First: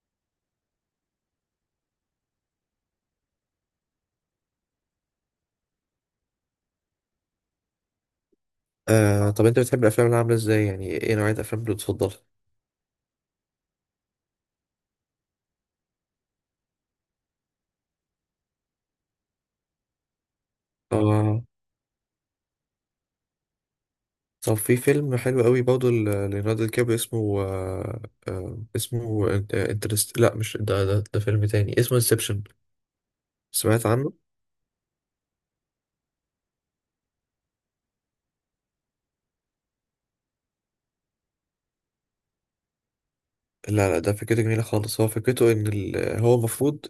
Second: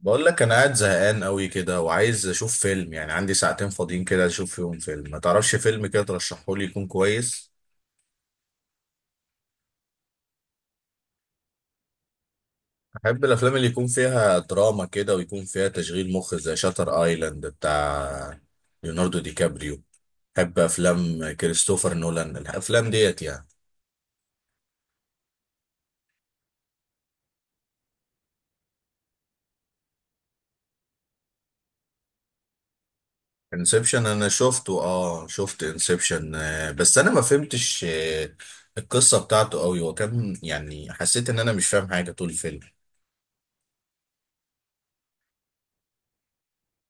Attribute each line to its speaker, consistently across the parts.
Speaker 1: بقول لك انا قاعد زهقان قوي كده، وعايز اشوف فيلم. يعني عندي ساعتين فاضيين كده اشوف فيهم فيلم. ما تعرفش فيلم كده ترشحه لي يكون كويس؟
Speaker 2: آه، طب انت بتحب الافلام اللي عامله ازاي، يعني ايه نوعيه الافلام اللي بتفضلها؟
Speaker 1: احب الافلام اللي يكون فيها دراما كده، ويكون فيها تشغيل مخ زي شاتر ايلاند بتاع ليوناردو دي كابريو. احب افلام
Speaker 2: آه
Speaker 1: كريستوفر نولان، الافلام ديت يعني.
Speaker 2: طب في فيلم حلو قوي برضه ليوناردو دي كابريو اسمه اسمه انترست. لا، مش ده فيلم تاني اسمه انسبشن. سمعت
Speaker 1: انسبشن
Speaker 2: عنه؟
Speaker 1: انا شفته، اه، شفت انسبشن. بس انا ما فهمتش القصة بتاعته قوي، وكان يعني حسيت ان انا مش فاهم حاجة طول الفيلم.
Speaker 2: لا، لا، ده فكرته جميله خالص. هو فكرته هو المفروض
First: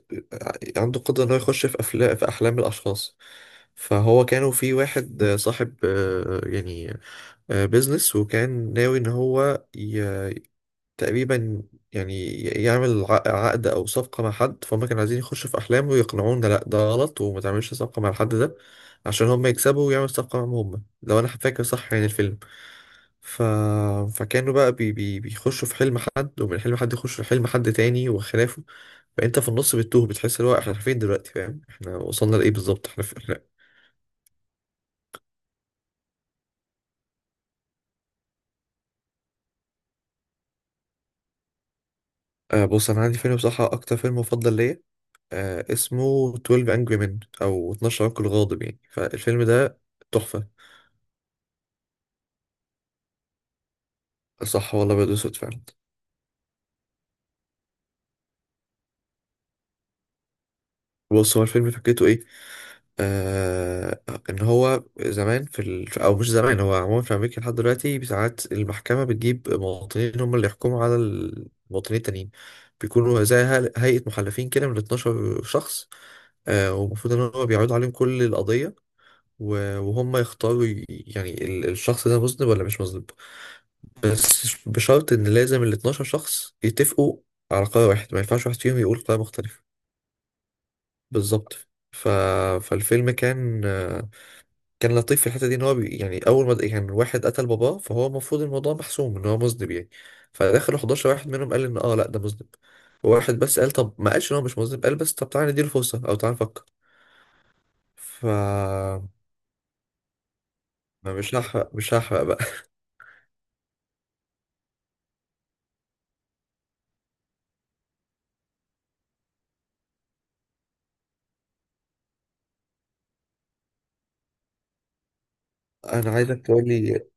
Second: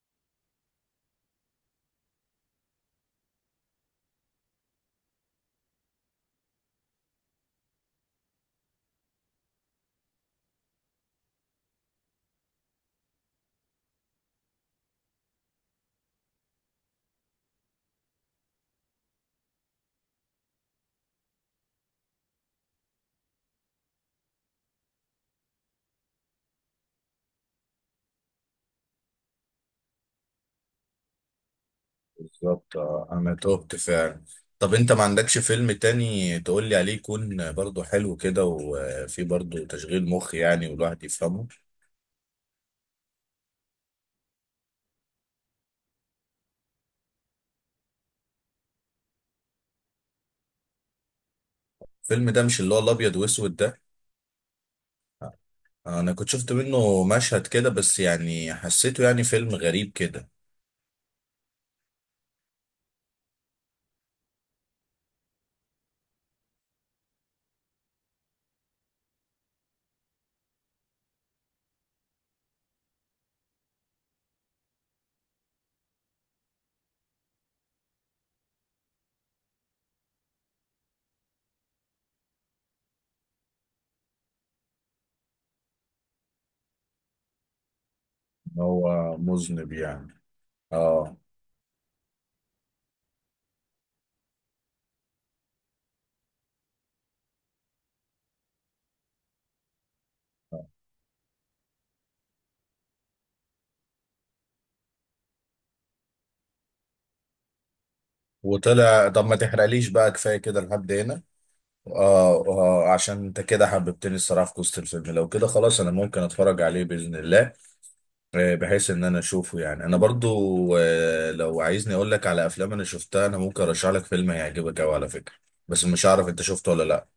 Speaker 2: عنده قدره ان هو يخش في افلام، في احلام الاشخاص. فهو كانوا في واحد صاحب يعني بيزنس، وكان ناوي ان هو تقريبا يعني يعمل عقد او صفقه مع حد، فهم كانوا عايزين يخشوا في احلامه ويقنعونا لا ده غلط وما تعملش صفقه مع الحد ده، عشان هم يكسبوا ويعملوا صفقه معاهم هم، لو انا فاكر صح يعني الفيلم. ف... فكانوا بقى بيخشوا في حلم حد، ومن حلم حد يخشوا في حلم حد تاني وخلافه. فانت في النص بتتوه، بتحس اللي هو احنا فين دلوقتي، فاهم؟ احنا وصلنا لايه
Speaker 1: بالظبط،
Speaker 2: بالظبط؟
Speaker 1: انا تهت فعلا. طب انت ما عندكش فيلم تاني تقول لي عليه، يكون برضو حلو كده وفيه برضو تشغيل مخ يعني، والواحد يفهمه؟
Speaker 2: آه، بص انا عندي فيلم، بصراحه اكتر فيلم مفضل ليا، اسمه 12 Angry Men أو 12 رجل غاضب، يعني فالفيلم ده تحفة.
Speaker 1: الفيلم ده مش اللي هو الابيض واسود ده؟
Speaker 2: صح والله، بيض أسود فعلا.
Speaker 1: انا كنت شفت منه مشهد كده، بس يعني حسيته يعني فيلم غريب كده.
Speaker 2: بص، هو الفيلم فكرته إيه؟ آه إن هو زمان أو مش زمان، هو عموما في أمريكا لحد دلوقتي، ساعات المحكمة بتجيب مواطنين هم اللي يحكموا على المواطنين التانيين. بيكونوا زي هيئة محلفين كده من 12 شخص. ومفروض إن هو بيعرضوا عليهم كل القضية، وهم يختاروا يعني الشخص ده مذنب ولا مش مذنب. بس بشرط ان لازم ال 12 شخص يتفقوا على قرار واحد، ما ينفعش واحد
Speaker 1: إن
Speaker 2: فيهم يقول
Speaker 1: هو
Speaker 2: قرار مختلف.
Speaker 1: مذنب يعني. اه.
Speaker 2: بالظبط. ف... فالفيلم كان لطيف في الحته دي، ان هو يعني اول ما يعني واحد قتل باباه، فهو المفروض الموضوع محسوم ان هو مذنب يعني. فدخلوا 11 واحد منهم قال ان لا ده مذنب. وواحد بس قال، طب ما قالش ان هو مش مذنب، قال بس طب تعالى نديله فرصه، او تعالى نفكر. ف
Speaker 1: وطلع. طب ما تحرقليش بقى، كفايه كده لحد
Speaker 2: ما
Speaker 1: هنا.
Speaker 2: مش هحرق، مش هحرق بقى.
Speaker 1: اه، عشان انت كده حببتني الصراحه في قصه الفيلم. لو كده خلاص انا ممكن اتفرج عليه باذن الله. بحيث ان انا اشوفه يعني. انا برضو لو عايزني اقول لك على افلام انا شفتها، انا ممكن ارشح لك فيلم هيعجبك قوي على فكره. بس مش
Speaker 2: انا
Speaker 1: عارف
Speaker 2: عايزك
Speaker 1: انت
Speaker 2: تقول
Speaker 1: شفته ولا
Speaker 2: لي.
Speaker 1: لا.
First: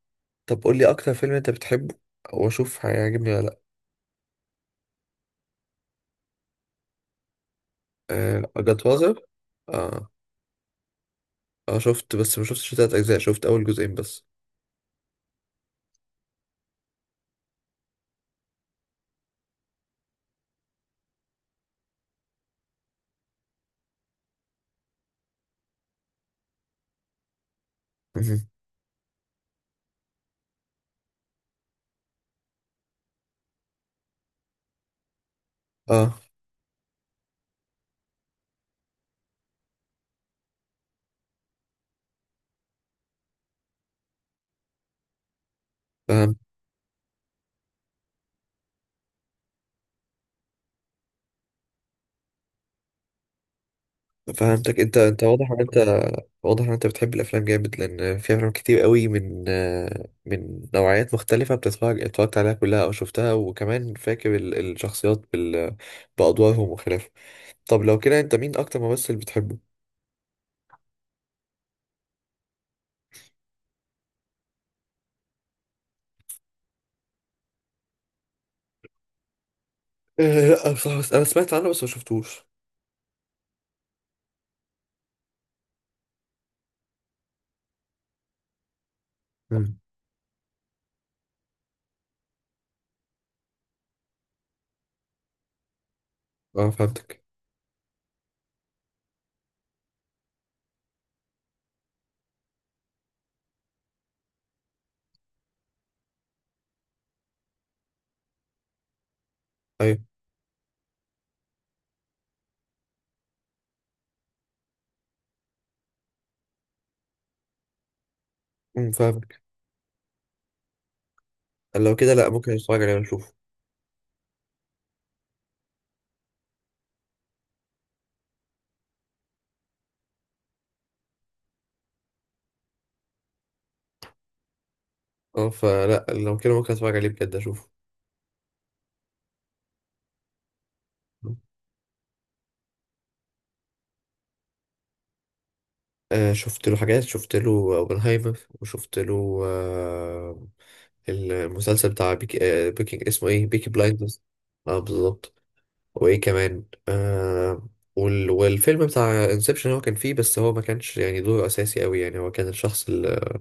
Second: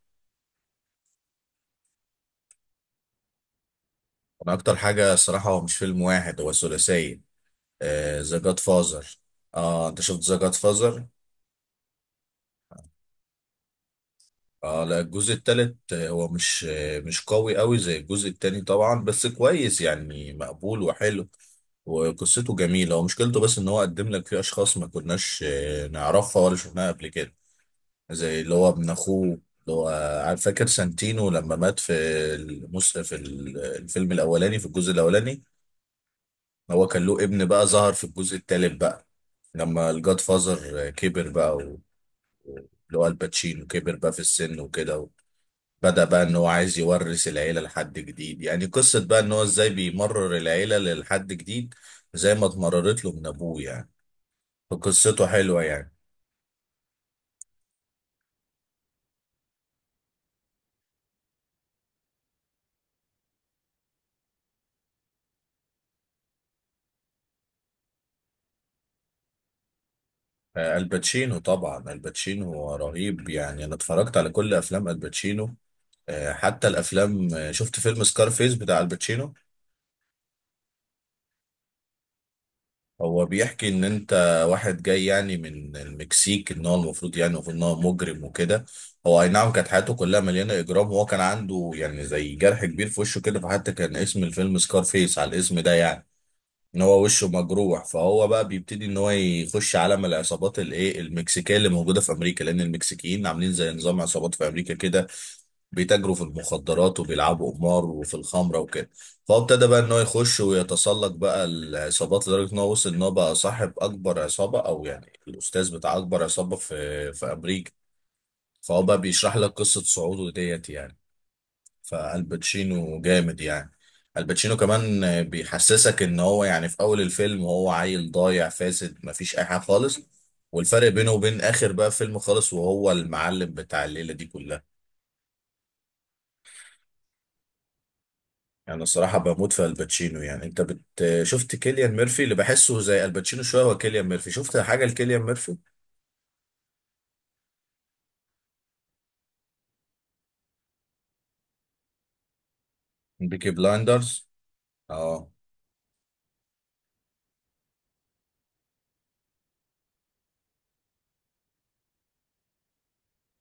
Speaker 2: طب قول لي اكتر فيلم انت بتحبه، واشوف هيعجبني ولا لا.
Speaker 1: انا اكتر حاجه الصراحه هو مش فيلم واحد، هو ثلاثيه. ذا
Speaker 2: آه،
Speaker 1: جاد
Speaker 2: جاد
Speaker 1: فازر. اه، The
Speaker 2: فازر.
Speaker 1: Godfather. انت
Speaker 2: اه،
Speaker 1: شفت ذا جاد فازر؟
Speaker 2: اه، شفت بس ما شفتش تلات اجزاء، شفت اول جزئين بس.
Speaker 1: اه لا، الجزء التالت هو مش مش قوي قوي زي الجزء التاني طبعا، بس كويس يعني مقبول وحلو. وقصته جميلة. ومشكلته بس ان هو قدم لك فيه اشخاص ما كناش نعرفها ولا شفناها قبل كده.
Speaker 2: مهم.
Speaker 1: زي اللي هو ابن اخوه. اللي هو عارف، فاكر سانتينو لما مات في في الفيلم الاولاني، في الجزء الاولاني.
Speaker 2: اه،
Speaker 1: هو كان له ابن بقى، ظهر في الجزء التالت بقى، لما الجاد فازر كبر بقى، اللي هو الباتشينو كبر بقى في السن وكده. بدأ بقى ان
Speaker 2: فهمت.
Speaker 1: هو عايز يورث العيلة لحد جديد. يعني قصة بقى ان هو ازاي بيمرر العيلة لحد جديد. زي ما اتمررت له من ابوه يعني.
Speaker 2: فهمتك. انت
Speaker 1: فقصته حلوة يعني.
Speaker 2: واضح ان انت بتحب الافلام جامد، لان في افلام كتير قوي من من نوعيات مختلفه، اتفرجت عليها كلها او شفتها، وكمان فاكر الشخصيات بادوارهم وخلافه. طب لو كده، انت مين اكتر ممثل بتحبه؟
Speaker 1: الباتشينو طبعا، الباتشينو رهيب يعني. انا اتفرجت على كل افلام الباتشينو. حتى الافلام شفت فيلم سكارفيس بتاع الباتشينو.
Speaker 2: لا بصراحة، بس انا سمعت عنه بس ما شفتوش.
Speaker 1: هو بيحكي ان انت واحد جاي يعني من المكسيك، ان هو المفروض يعني المفروض ان هو مجرم وكده. هو اي نعم كانت
Speaker 2: مم.
Speaker 1: حياته كلها مليانه اجرام. وهو كان عنده يعني زي جرح كبير في وشه كده، فحتى كان اسم الفيلم سكارفيس على الاسم ده يعني.
Speaker 2: اه،
Speaker 1: ان هو
Speaker 2: فهمتك.
Speaker 1: وشه مجروح، فهو بقى بيبتدي ان هو يخش عالم العصابات الايه المكسيكيه اللي موجوده في امريكا، لان المكسيكيين عاملين زي نظام عصابات في امريكا كده. بيتاجروا في المخدرات وبيلعبوا قمار وفي الخمره وكده. فهو ابتدى بقى ان
Speaker 2: أيوة.
Speaker 1: هو يخش ويتسلق بقى العصابات، لدرجه ان هو وصل ان هو بقى صاحب اكبر عصابه، او يعني الاستاذ بتاع اكبر عصابه في امريكا. فهو بقى بيشرح
Speaker 2: فاهمك.
Speaker 1: لك قصه صعوده ديت يعني.
Speaker 2: لو كده، لا، ممكن اتفرج
Speaker 1: فالباتشينو
Speaker 2: عليه اشوفه.
Speaker 1: جامد يعني. الباتشينو كمان بيحسسك ان هو يعني في اول الفيلم هو عيل ضايع فاسد، مفيش اي حاجه خالص. والفرق بينه وبين اخر بقى فيلم خالص، وهو المعلم بتاع الليله دي كلها.
Speaker 2: اه، فلا لو كده ممكن اتفرج عليه بجد اشوفه.
Speaker 1: يعني الصراحه بموت في الباتشينو يعني. انت بت... شفت كيليان ميرفي؟ اللي بحسه زي الباتشينو شويه هو كيليان ميرفي. شفت حاجه لكيليان ميرفي؟
Speaker 2: آه، شفت له حاجات، شفت له اوبنهايمر، وشفت له المسلسل بتاع بيكي، اسمه ايه،
Speaker 1: بيكي
Speaker 2: بيكي بلايندرز.
Speaker 1: بلايندرز.
Speaker 2: اه،
Speaker 1: اه.
Speaker 2: بالظبط. وايه كمان؟ والفيلم بتاع انسبشن هو كان فيه، بس هو ما كانش يعني دوره اساسي قوي، يعني هو كان الشخص اللي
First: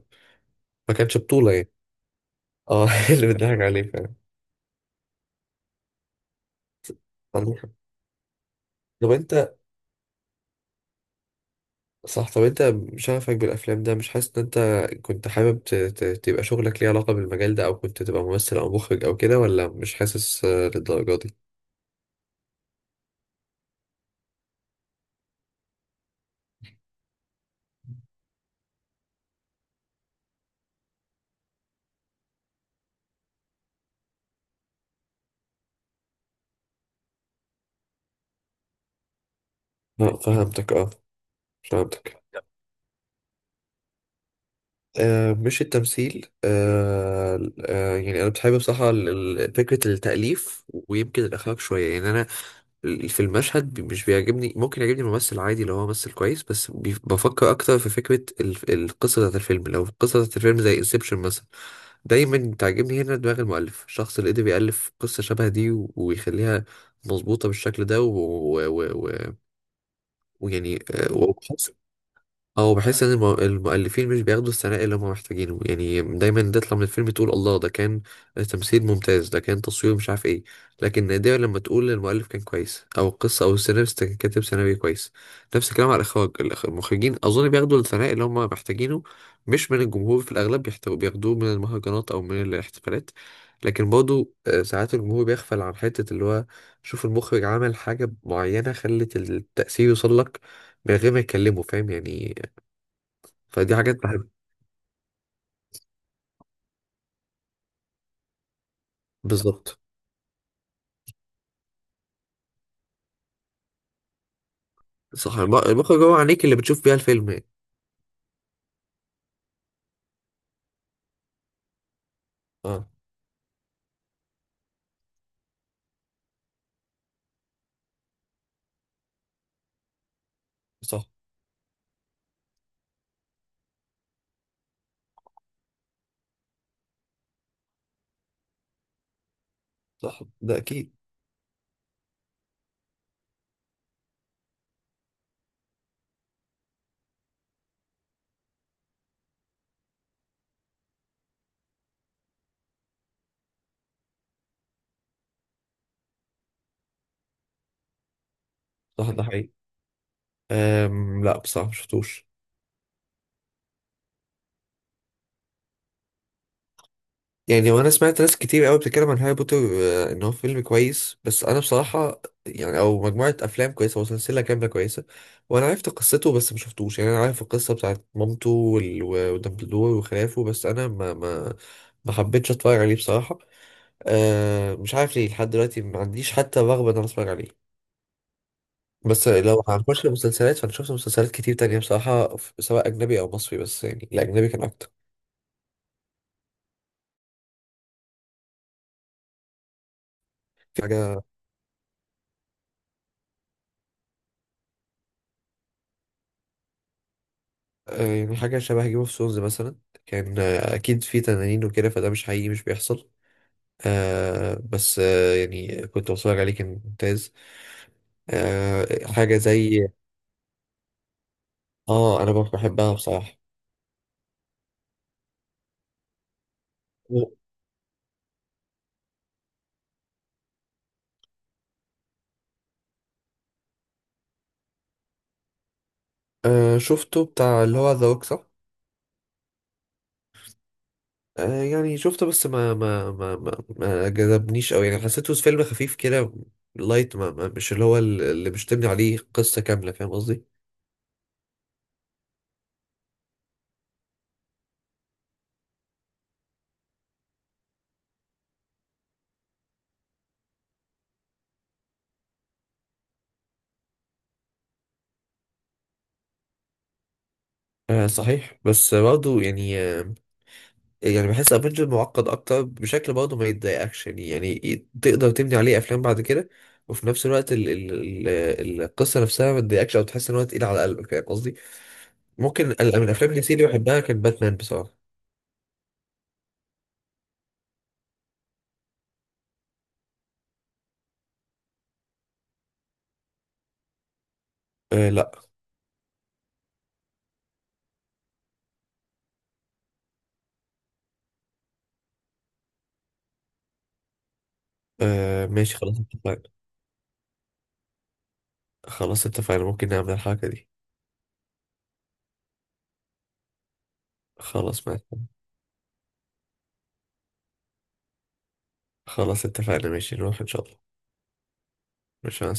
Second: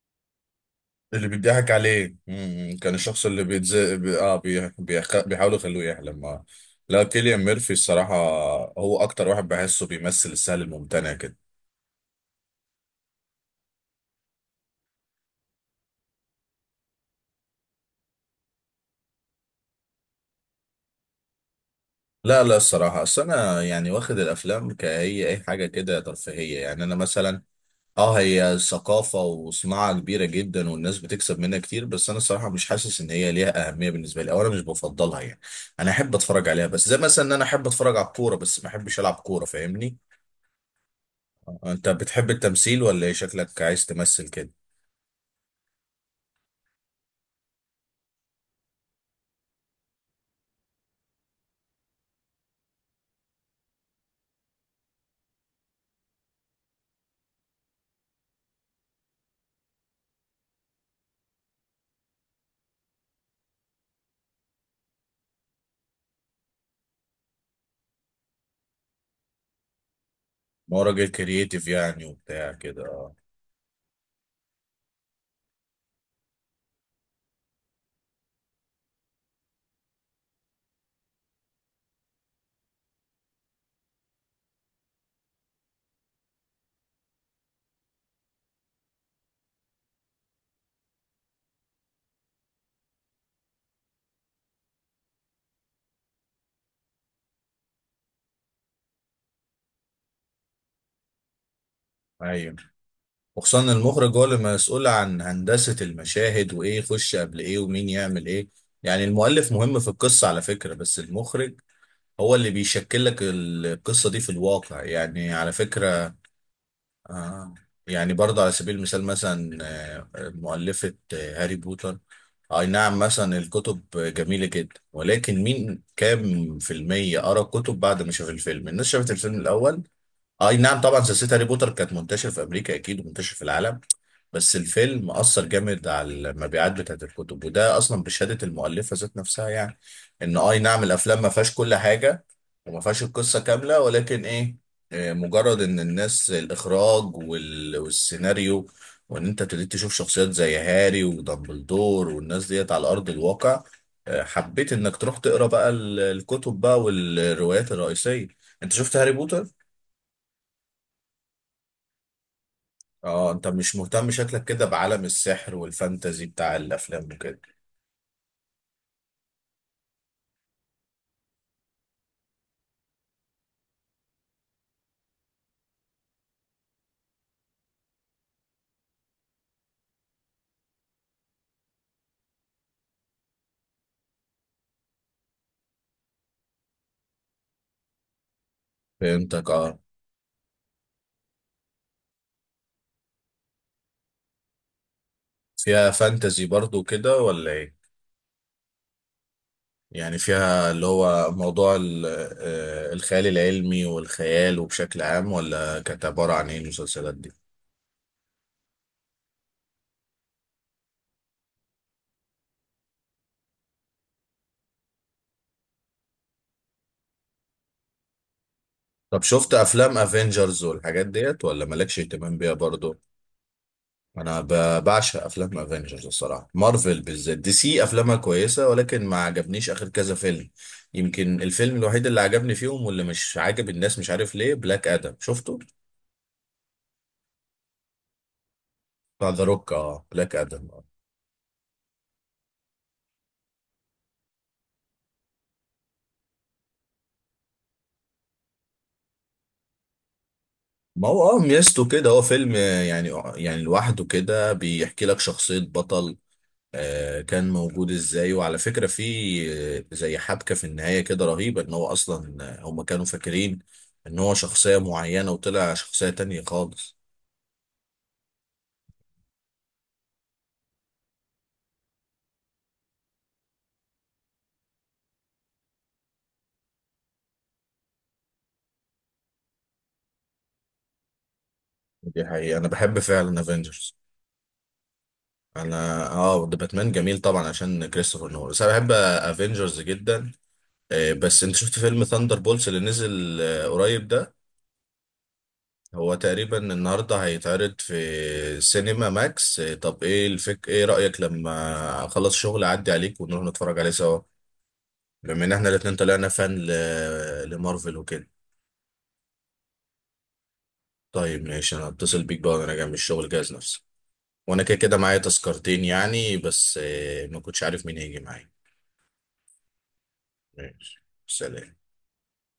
Speaker 2: ما كانش
Speaker 1: اللي
Speaker 2: بطولة
Speaker 1: بيضحك
Speaker 2: يعني.
Speaker 1: عليه،
Speaker 2: اه،
Speaker 1: كان الشخص
Speaker 2: اللي
Speaker 1: اللي
Speaker 2: بنضحك عليه فعلا.
Speaker 1: بيحاولوا يخلوه يحلم. لا، كيليان
Speaker 2: عندك حق.
Speaker 1: ميرفي الصراحة. هو
Speaker 2: طب
Speaker 1: أكتر واحد
Speaker 2: انت
Speaker 1: بحسه بيمثل السهل الممتنع كده.
Speaker 2: صح، طب انت شغفك بالافلام ده، مش حاسس ان انت كنت حابب تبقى شغلك ليه علاقة بالمجال ده، او كنت تبقى ممثل او مخرج او كده، ولا مش حاسس للدرجة دي؟
Speaker 1: لا لا الصراحة، أصل أنا يعني واخد الأفلام كهي أي حاجة كده ترفيهية يعني. أنا مثلا اه هي ثقافة وصناعة كبيرة جدا، والناس بتكسب منها كتير. بس أنا الصراحة مش حاسس إن هي ليها أهمية بالنسبة لي، أو أنا مش بفضلها يعني. أنا أحب أتفرج عليها، بس زي مثلا إن أنا أحب أتفرج على الكورة بس ما أحبش ألعب كورة، فاهمني؟
Speaker 2: لا، فهمتك اه.
Speaker 1: انت
Speaker 2: فهمتك.
Speaker 1: بتحب التمثيل ولا ايه؟ شكلك عايز تمثل كده.
Speaker 2: مش التمثيل. يعني انا بحب بصراحه فكره التاليف، ويمكن الاخراج شويه، يعني انا في المشهد مش بيعجبني، ممكن يعجبني ممثل عادي لو هو ممثل كويس، بس بفكر اكتر في فكره القصه بتاعت الفيلم، لو القصه بتاعت الفيلم زي انسبشن مثلا، دايما تعجبني هنا دماغ المؤلف، الشخص اللي قدر يألف قصه شبه دي ويخليها مظبوطه بالشكل ده. ويعني و... و... و... و-
Speaker 1: ما
Speaker 2: ويعني،
Speaker 1: هو راجل
Speaker 2: آه،
Speaker 1: كرييتيف يعني، وبتاع
Speaker 2: اه،
Speaker 1: كده.
Speaker 2: بحس ان
Speaker 1: اه.
Speaker 2: المؤلفين مش بياخدوا الثناء اللي هم محتاجينه، يعني دايما تطلع من الفيلم تقول الله، ده كان تمثيل ممتاز، ده كان تصوير، مش عارف ايه. لكن نادرا لما تقول المؤلف كان كويس، او القصه، او السيناريست كان كاتب سيناريو كويس. نفس الكلام على الاخراج. المخرجين اظن بياخدوا الثناء اللي هم محتاجينه، مش من الجمهور في الاغلب، بياخدوه من المهرجانات او من الاحتفالات. لكن برضه ساعات الجمهور بيغفل عن حته، اللي هو شوف، المخرج عمل حاجه معينه خلت التاثير يوصل لك من غير ما يكلمه، فاهم يعني.
Speaker 1: ايوه، وخصوصا إن
Speaker 2: فدي حاجات
Speaker 1: المخرج هو
Speaker 2: بحب.
Speaker 1: اللي مسؤول عن هندسة المشاهد، وايه يخش قبل ايه، ومين يعمل ايه. يعني المؤلف مهم
Speaker 2: بالظبط.
Speaker 1: في القصة على فكرة، بس المخرج هو اللي بيشكل لك القصة دي في الواقع يعني،
Speaker 2: صح،
Speaker 1: على
Speaker 2: المخرج
Speaker 1: فكرة.
Speaker 2: هو عينيك اللي بتشوف بيها الفيلم يعني.
Speaker 1: آه. يعني برضه على سبيل المثال مثلا، مؤلفة هاري بوتر. أي
Speaker 2: اه،
Speaker 1: نعم مثلا الكتب جميلة جدا، ولكن مين كام في المية قرأ الكتب بعد ما شاف الفيلم؟ الناس شافت الفيلم الأول. اي نعم طبعا،
Speaker 2: صح.
Speaker 1: سلسله هاري بوتر كانت منتشر في امريكا اكيد، ومنتشر في العالم. بس الفيلم اثر جامد على المبيعات بتاعت الكتب، وده اصلا بشهاده المؤلفه ذات نفسها يعني.
Speaker 2: صح
Speaker 1: ان
Speaker 2: ده
Speaker 1: اي نعم
Speaker 2: اكيد.
Speaker 1: الافلام ما فيهاش كل حاجه، وما فيهاش القصه كامله، ولكن ايه؟ مجرد ان الناس، الاخراج والسيناريو، وان انت ابتديت تشوف شخصيات زي هاري ودامبلدور والناس ديت على ارض الواقع. حبيت انك تروح تقرا بقى الكتب بقى، والروايات الرئيسيه. انت شفت
Speaker 2: صح،
Speaker 1: هاري
Speaker 2: ده
Speaker 1: بوتر؟
Speaker 2: حقيقي. لا بصراحة، مشفتوش.
Speaker 1: اه، انت مش مهتم شكلك كده بعالم السحر والفانتزي بتاع الافلام وكده.
Speaker 2: يعني وانا سمعت ناس كتير قوي بتتكلم عن هاري بوتر، ان هو فيلم كويس، بس انا بصراحة يعني، او مجموعة افلام كويسة، او سلسلة كاملة كويسة. وانا عرفت قصته بس ما شفتوش، يعني انا عارف القصة بتاعت مامته ودامبلدور وخلافه، بس انا ما حبيتش اتفرج عليه بصراحة. مش عارف ليه، لحد دلوقتي ما عنديش حتى رغبة ان انا اتفرج عليه. بس
Speaker 1: فهمتك.
Speaker 2: لو
Speaker 1: اه.
Speaker 2: هنخش المسلسلات، فانا شفت مسلسلات كتير تانية بصراحة، سواء اجنبي او مصري، بس يعني الاجنبي كان اكتر.
Speaker 1: فيها فانتزي برضو كده ولا ايه؟ يعني فيها
Speaker 2: في
Speaker 1: اللي
Speaker 2: حاجة
Speaker 1: هو موضوع الخيال العلمي والخيال، وبشكل عام ولا كانت عبارة عن ايه المسلسلات دي؟
Speaker 2: يعني حاجة شبه جيم اوف سونز مثلا. كان اكيد في تنانين وكده، فده مش حقيقي، مش بيحصل. بس يعني كنت بتفرج عليه كان ممتاز.
Speaker 1: طب
Speaker 2: حاجة
Speaker 1: شفت
Speaker 2: زي.
Speaker 1: افلام افنجرز والحاجات ديت، ولا مالكش
Speaker 2: اه، انا
Speaker 1: اهتمام بيها
Speaker 2: بحبها
Speaker 1: برضو؟
Speaker 2: بصراحة.
Speaker 1: انا بعشق افلام افنجرز الصراحه. مارفل بالذات. دي سي افلامها كويسه، ولكن ما عجبنيش اخر كذا فيلم. يمكن الفيلم الوحيد اللي عجبني فيهم واللي مش عاجب الناس، مش عارف ليه، بلاك ادم. شفته؟
Speaker 2: آه، شفته بتاع اللي هو ذا روك.
Speaker 1: بتاع ذا روك. اه، بلاك ادم.
Speaker 2: يعني شفته، بس ما جذبنيش قوي، يعني حسيته فيلم خفيف كده، لايت. ما ما مش اللي هو اللي مش تبني عليه قصة كاملة، فاهم قصدي؟
Speaker 1: ما هو ميزته كده هو فيلم، يعني يعني لوحده كده بيحكي لك شخصيه بطل كان موجود ازاي، وعلى فكره في زي حبكه في النهايه كده رهيبه، ان هو اصلا هم كانوا فاكرين ان هو شخصيه معينه، وطلع شخصيه تانية خالص.
Speaker 2: آه صحيح، بس برضه يعني يعني بحس افنجر معقد اكتر بشكل، برضه ما يتضايقكش، تقدر تبني عليه افلام بعد كده، وفي نفس الوقت ال ال ال القصة نفسها ما تضايقكش او تحس ان هو تقيل على قلبك، فاهم قصدي؟
Speaker 1: دي حقيقة، أنا
Speaker 2: ممكن
Speaker 1: بحب
Speaker 2: من الافلام
Speaker 1: فعلا
Speaker 2: اللي سيدي
Speaker 1: افنجرز.
Speaker 2: بحبها كان باتمان بصراحة.
Speaker 1: أنا ده باتمان جميل طبعا عشان كريستوفر نولان، بس أنا بحب افنجرز جدا. بس أنت شفت فيلم ثاندر بولز اللي نزل قريب ده؟
Speaker 2: آه، لا.
Speaker 1: هو تقريبا النهاردة هيتعرض في سينما ماكس. طب إيه رأيك لما أخلص شغل أعدي عليك ونروح نتفرج عليه سوا؟ بما
Speaker 2: آه،
Speaker 1: إن إحنا
Speaker 2: ماشي،
Speaker 1: الاتنين
Speaker 2: خلاص
Speaker 1: طلعنا
Speaker 2: اتفقنا.
Speaker 1: فان لمارفل وكده.
Speaker 2: خلاص اتفقنا، ممكن نعمل الحركة دي.
Speaker 1: طيب ماشي، أنا هتصل بيك بقى وأنا جاي من الشغل. جاهز نفسي. وأنا كده
Speaker 2: خلاص
Speaker 1: كده
Speaker 2: ما.
Speaker 1: معايا تذكرتين يعني، بس ما كنتش عارف مين هيجي معايا.
Speaker 2: خلاص اتفقنا، ماشي، نروح إن شاء الله.
Speaker 1: ماشي. سلام.
Speaker 2: مش، مع السلامة.